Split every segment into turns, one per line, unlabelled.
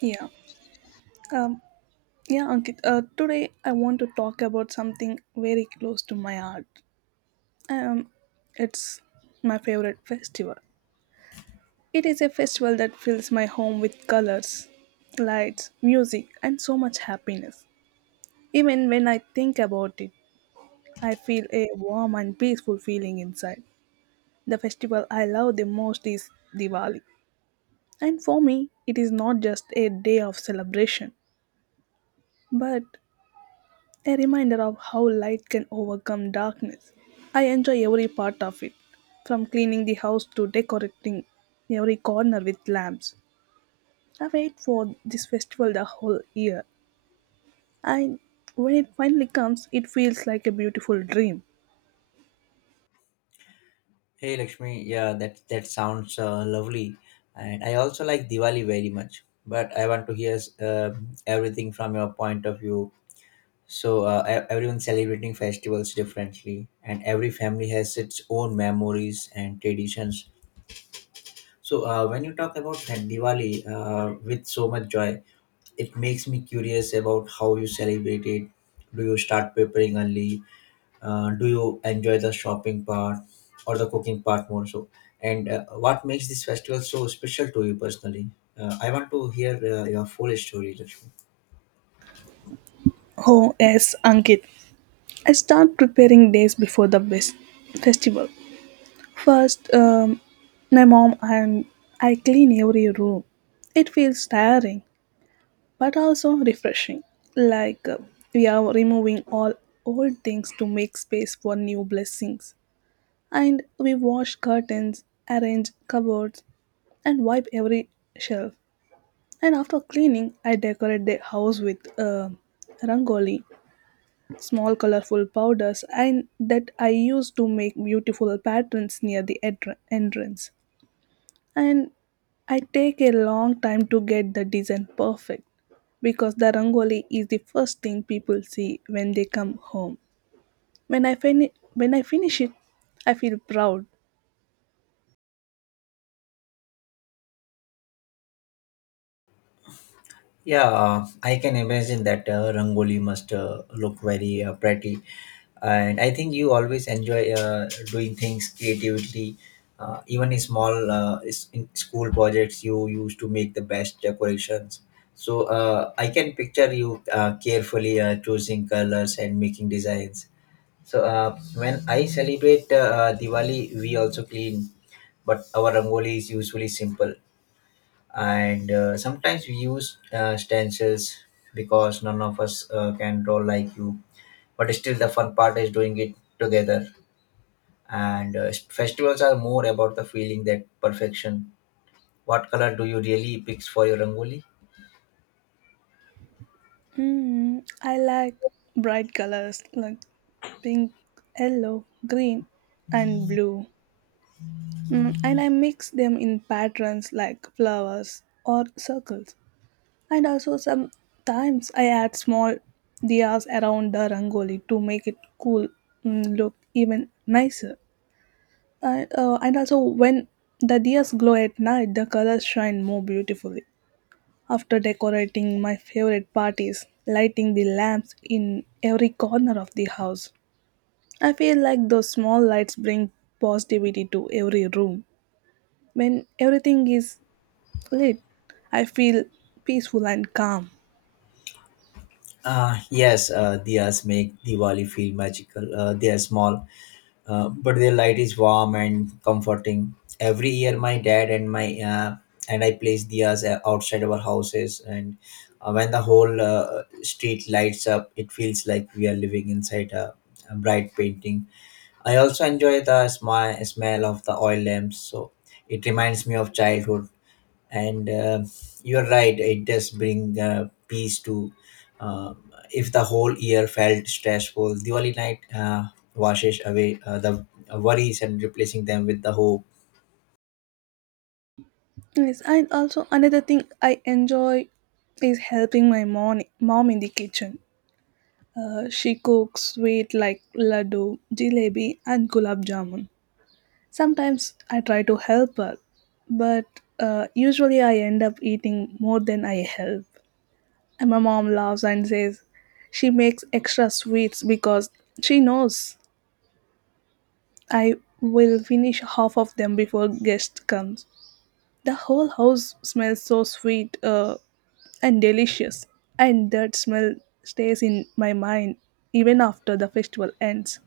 Yeah. Um, yeah, Ankit. Today I want to talk about something very close to my heart. Um, it's my favorite festival. It is a festival that fills my home with colors, lights, music, and so much happiness. Even when I think about it, I feel a warm and peaceful feeling inside. The festival I love the most is Diwali. And for me, it is not just a day of celebration, but a reminder of how light can overcome darkness. I enjoy every part of it, from cleaning the house to decorating every corner with lamps. I wait for this festival the whole year, and when it finally comes, it feels like a beautiful dream.
Hey Lakshmi, yeah, that sounds lovely, and I also like Diwali very much. But I want to hear uh, everything from your point of view. So everyone celebrating festivals differently, and every family has its own memories and traditions. So when you talk about that Diwali with so much joy, it makes me curious about how you celebrate it. Do you start preparing early? Do you enjoy the shopping part or the cooking part more? So and what makes this festival so special to you personally? I want to hear your full story, Lakshmi.
Oh, yes, Ankit. I start preparing days before the best festival. First, my mom and I clean every room. It feels tiring, but also refreshing. Like, we are removing all old things to make space for new blessings. And we wash curtains, arrange cupboards, and wipe every shelf. And after cleaning, I decorate the house with rangoli, small colorful powders, and that I use to make beautiful patterns near the entrance, and I take a long time to get the design perfect because the rangoli is the first thing people see when they come home. When I finish it, I feel proud.
Yeah, I can imagine that Rangoli must look very pretty. And I think you always enjoy doing things creatively. Even in school projects, you used to make the best decorations. So I can picture you carefully choosing colors and making designs. So when I celebrate Diwali, we also clean, but our Rangoli is usually simple, and sometimes we use stencils because none of us can draw like you. But still, the fun part is doing it together, and festivals are more about the feeling that perfection. What color do you really pick for your rangoli?
Mm, I like bright colors like pink, yellow, green, and blue. Mm, and I mix them in patterns like flowers or circles. And also sometimes I add small diyas around the rangoli to make it cool, look even nicer. And also when the diyas glow at night, the colors shine more beautifully. After decorating my favorite parties, lighting the lamps in every corner of the house, I feel like those small lights bring positivity to every room. When everything is lit, I feel peaceful and calm.
Yes, diyas make Diwali feel magical. They are small, but their light is warm and comforting. Every year, my dad and my and I place diyas outside our houses, and when the whole street lights up, it feels like we are living inside a bright painting. I also enjoy the smell of the oil lamps, so it reminds me of childhood. And you're right, it does bring peace to. If the whole year felt stressful, Diwali night washes away the worries and replacing them with the hope.
Yes, and also another thing I enjoy is helping my mom in the kitchen. She cooks sweet like laddu, jalebi, and gulab jamun. Sometimes I try to help her, but usually I end up eating more than I help. And my mom laughs and says she makes extra sweets because she knows I will finish half of them before guest comes. The whole house smells so sweet and delicious. And that smell stays in my mind even after the festival ends.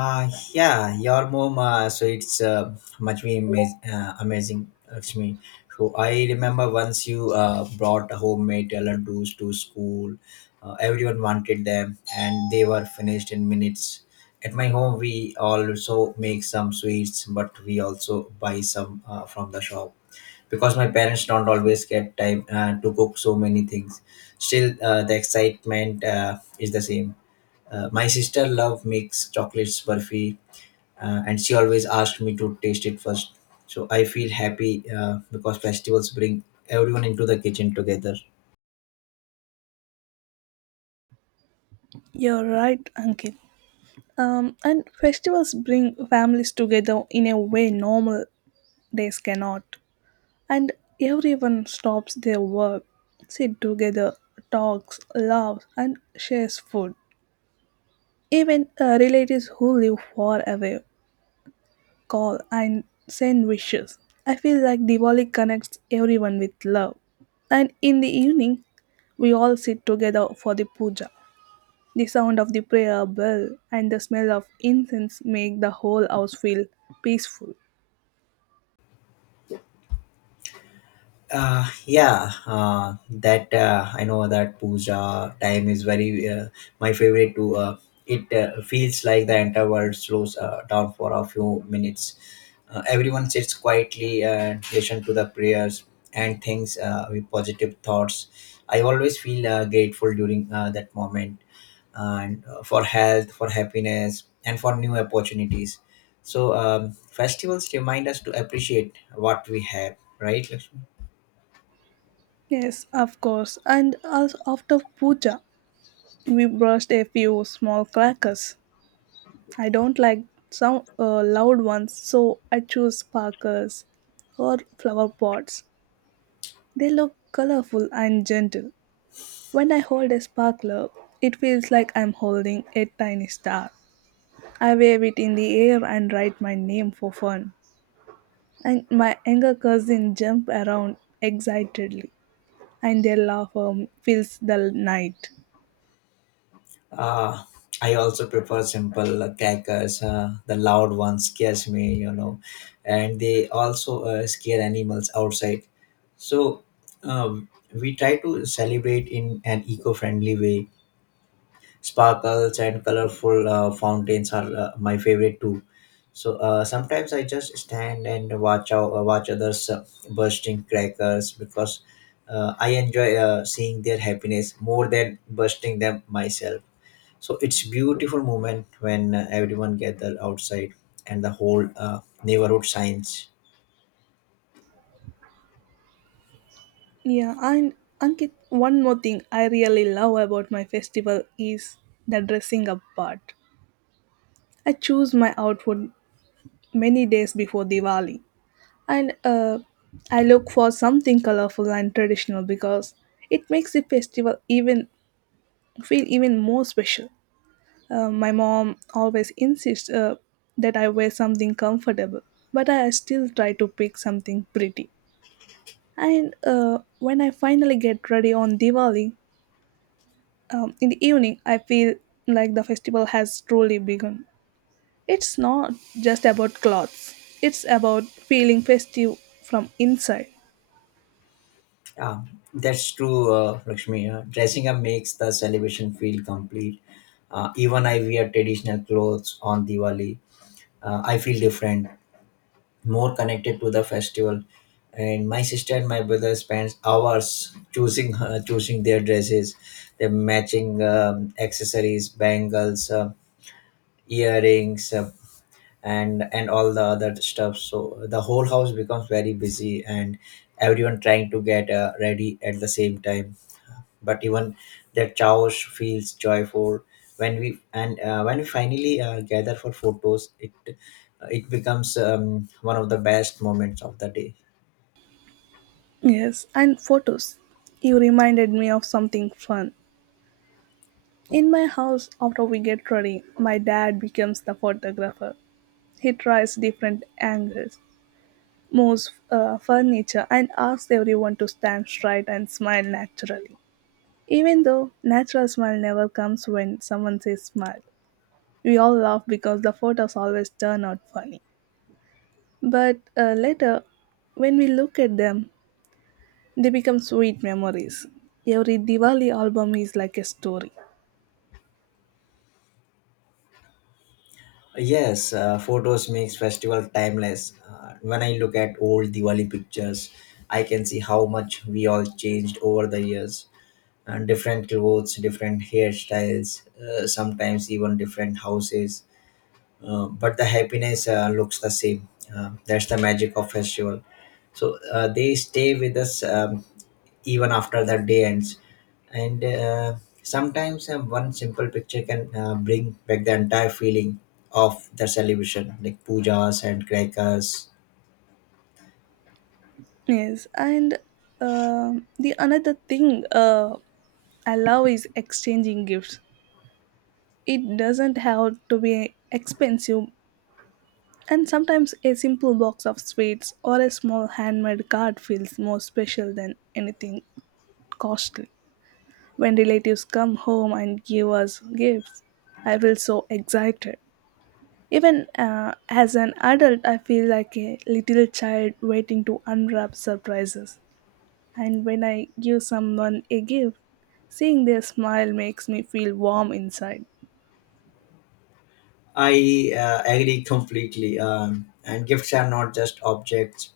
Uh, yeah, your mom. So it's much be ama- Amazing, Lakshmi. So I remember once you brought homemade laddus to school. Everyone wanted them, and they were finished in minutes. At my home, we also make some sweets, but we also buy some from the shop because my parents don't always get time to cook so many things. Still, the excitement is the same. My sister love makes chocolates, burfi, and she always asked me to taste it first. So I feel happy because festivals bring everyone into the kitchen together.
You're right, Ankit. And festivals bring families together in a way normal days cannot. And everyone stops their work, sit together, talks, laughs, and shares food. Even relatives who live far away call and send wishes. I feel like Diwali connects everyone with love. And in the evening, we all sit together for the puja. The sound of the prayer bell and the smell of incense make the whole house feel peaceful.
Yeah, that I know that puja time is very my favorite too. It feels like the entire world slows down for a few minutes. Everyone sits quietly and listen to the prayers and things with positive thoughts. I always feel grateful during that moment, and for health, for happiness, and for new opportunities. So festivals remind us to appreciate what we have, right, Lakshmi?
Yes, of course. And also after puja, we brushed a few small crackers. I don't like some loud ones, so I choose sparklers or flower pots. They look colorful and gentle. When I hold a sparkler, it feels like I'm holding a tiny star. I wave it in the air and write my name for fun. And my younger cousin jump around excitedly, and their laugh fills the night.
Uh, I also prefer simple crackers. The loud ones scares me, you know, and they also scare animals outside. So um, we try to celebrate in an eco-friendly way. Sparkles and colorful fountains are my favorite too. So sometimes I just stand and watch others bursting crackers because I enjoy seeing their happiness more than bursting them myself. So it's beautiful moment when everyone gather outside and the whole neighborhood signs.
Yeah, and Ankit, one more thing I really love about my festival is the dressing up part. I choose my outfit many days before Diwali, and I look for something colorful and traditional because it makes the festival even feel even more special. My mom always insists that I wear something comfortable, but I still try to pick something pretty. And when I finally get ready on Diwali in the evening, I feel like the festival has truly begun. It's not just about clothes; it's about feeling festive from inside.
Yeah, that's true, Lakshmi. Dressing up makes the celebration feel complete. Even I wear traditional clothes on Diwali. I feel different, more connected to the festival. And my sister and my brother spends hours choosing their dresses, their matching accessories, bangles, earrings, and all the other stuff. So the whole house becomes very busy, and everyone trying to get ready at the same time. But even that chaos feels joyful when we finally gather for photos. It becomes one of the best moments of the day.
Yes, and photos. You reminded me of something fun. In my house, after we get ready, my dad becomes the photographer. He tries different angles, moves furniture, and asks everyone to stand straight and smile naturally. Even though natural smile never comes when someone says smile, we all laugh because the photos always turn out funny. But later, when we look at them, they become sweet memories. Every Diwali album is like a story.
Yes, photos makes festival timeless. When I look at old Diwali pictures, I can see how much we all changed over the years, and different clothes, different hairstyles, sometimes even different houses. But the happiness looks the same. That's the magic of festival. So they stay with us even after the day ends, and sometimes one simple picture can bring back the entire feeling of the celebration, like pujas and crackers.
Yes, and the another thing I love is exchanging gifts. It doesn't have to be expensive, and sometimes a simple box of sweets or a small handmade card feels more special than anything costly. When relatives come home and give us gifts, I feel so excited. Even as an adult, I feel like a little child waiting to unwrap surprises. And when I give someone a gift, seeing their smile makes me feel warm inside.
I agree completely. And gifts are not just objects;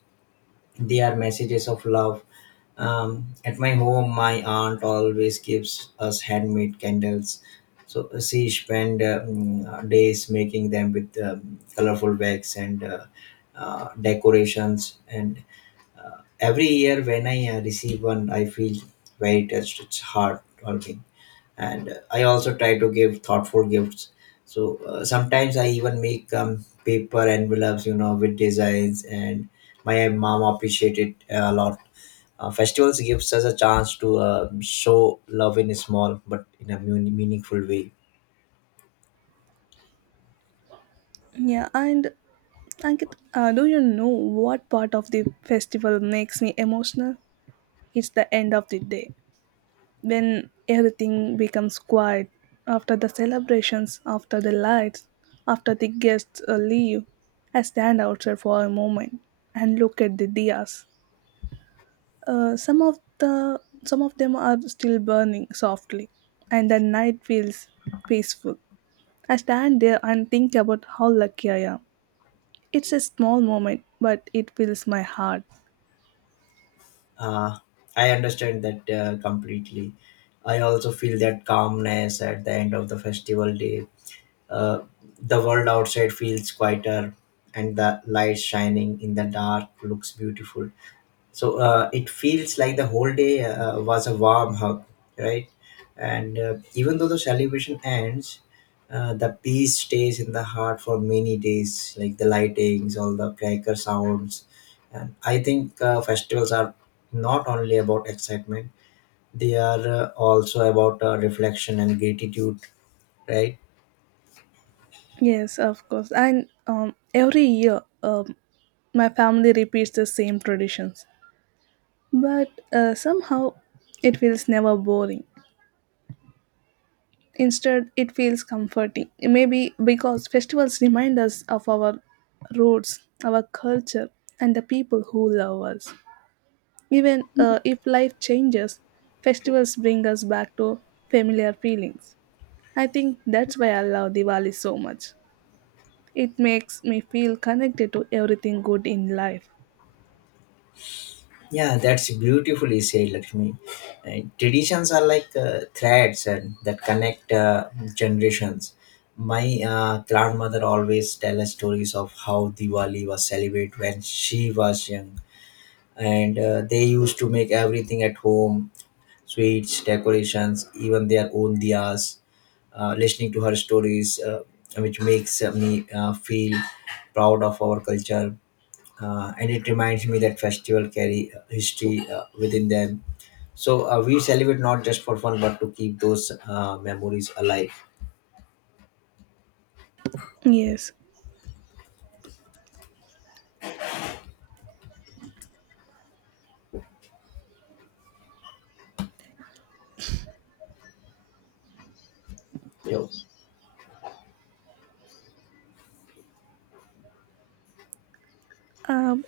they are messages of love. At my home, my aunt always gives us handmade candles. So she spent days making them with colorful wax and decorations. And every year, when I receive one, I feel very touched. It's heart-warming, and I also try to give thoughtful gifts. So sometimes I even make paper envelopes, you know, with designs, and my mom appreciated it a lot. Festivals gives us a chance to show love in a small but in a meaningful way.
Yeah, and Ankit, do you know what part of the festival makes me emotional? It's the end of the day, when everything becomes quiet, after the celebrations, after the lights, after the guests leave. I stand outside for a moment and look at the diyas. uh, some of the some of them are still burning softly, and the night feels peaceful. I stand there and think about how lucky I am. It's a small moment, but it fills my heart.
uh, I understand that completely. I also feel that calmness at the end of the festival day. uh, the world outside feels quieter, and the light shining in the dark looks beautiful. So it feels like the whole day was a warm hug, right? And even though the celebration ends, the peace stays in the heart for many days, like the lightings, all the cracker sounds. And I think festivals are not only about excitement, they are also about reflection and gratitude, right?
Yes, of course. And every year, my family repeats the same traditions, but somehow it feels never boring. Instead, it feels comforting. Maybe because festivals remind us of our roots, our culture, and the people who love us. Even if life changes, festivals bring us back to familiar feelings. I think that's why I love Diwali so much. It makes me feel connected to everything good in life.
Yeah, that's beautifully said, Lakshmi. Traditions are like threads and that connect generations. My grandmother always tell us stories of how Diwali was celebrated when she was young, and they used to make everything at home, sweets, decorations, even their own diyas. Listening to her stories, which makes me feel proud of our culture. And it reminds me that festival carry history within them. So we celebrate not just for fun, but to keep those memories alive.
Yes.
Yo.
Um,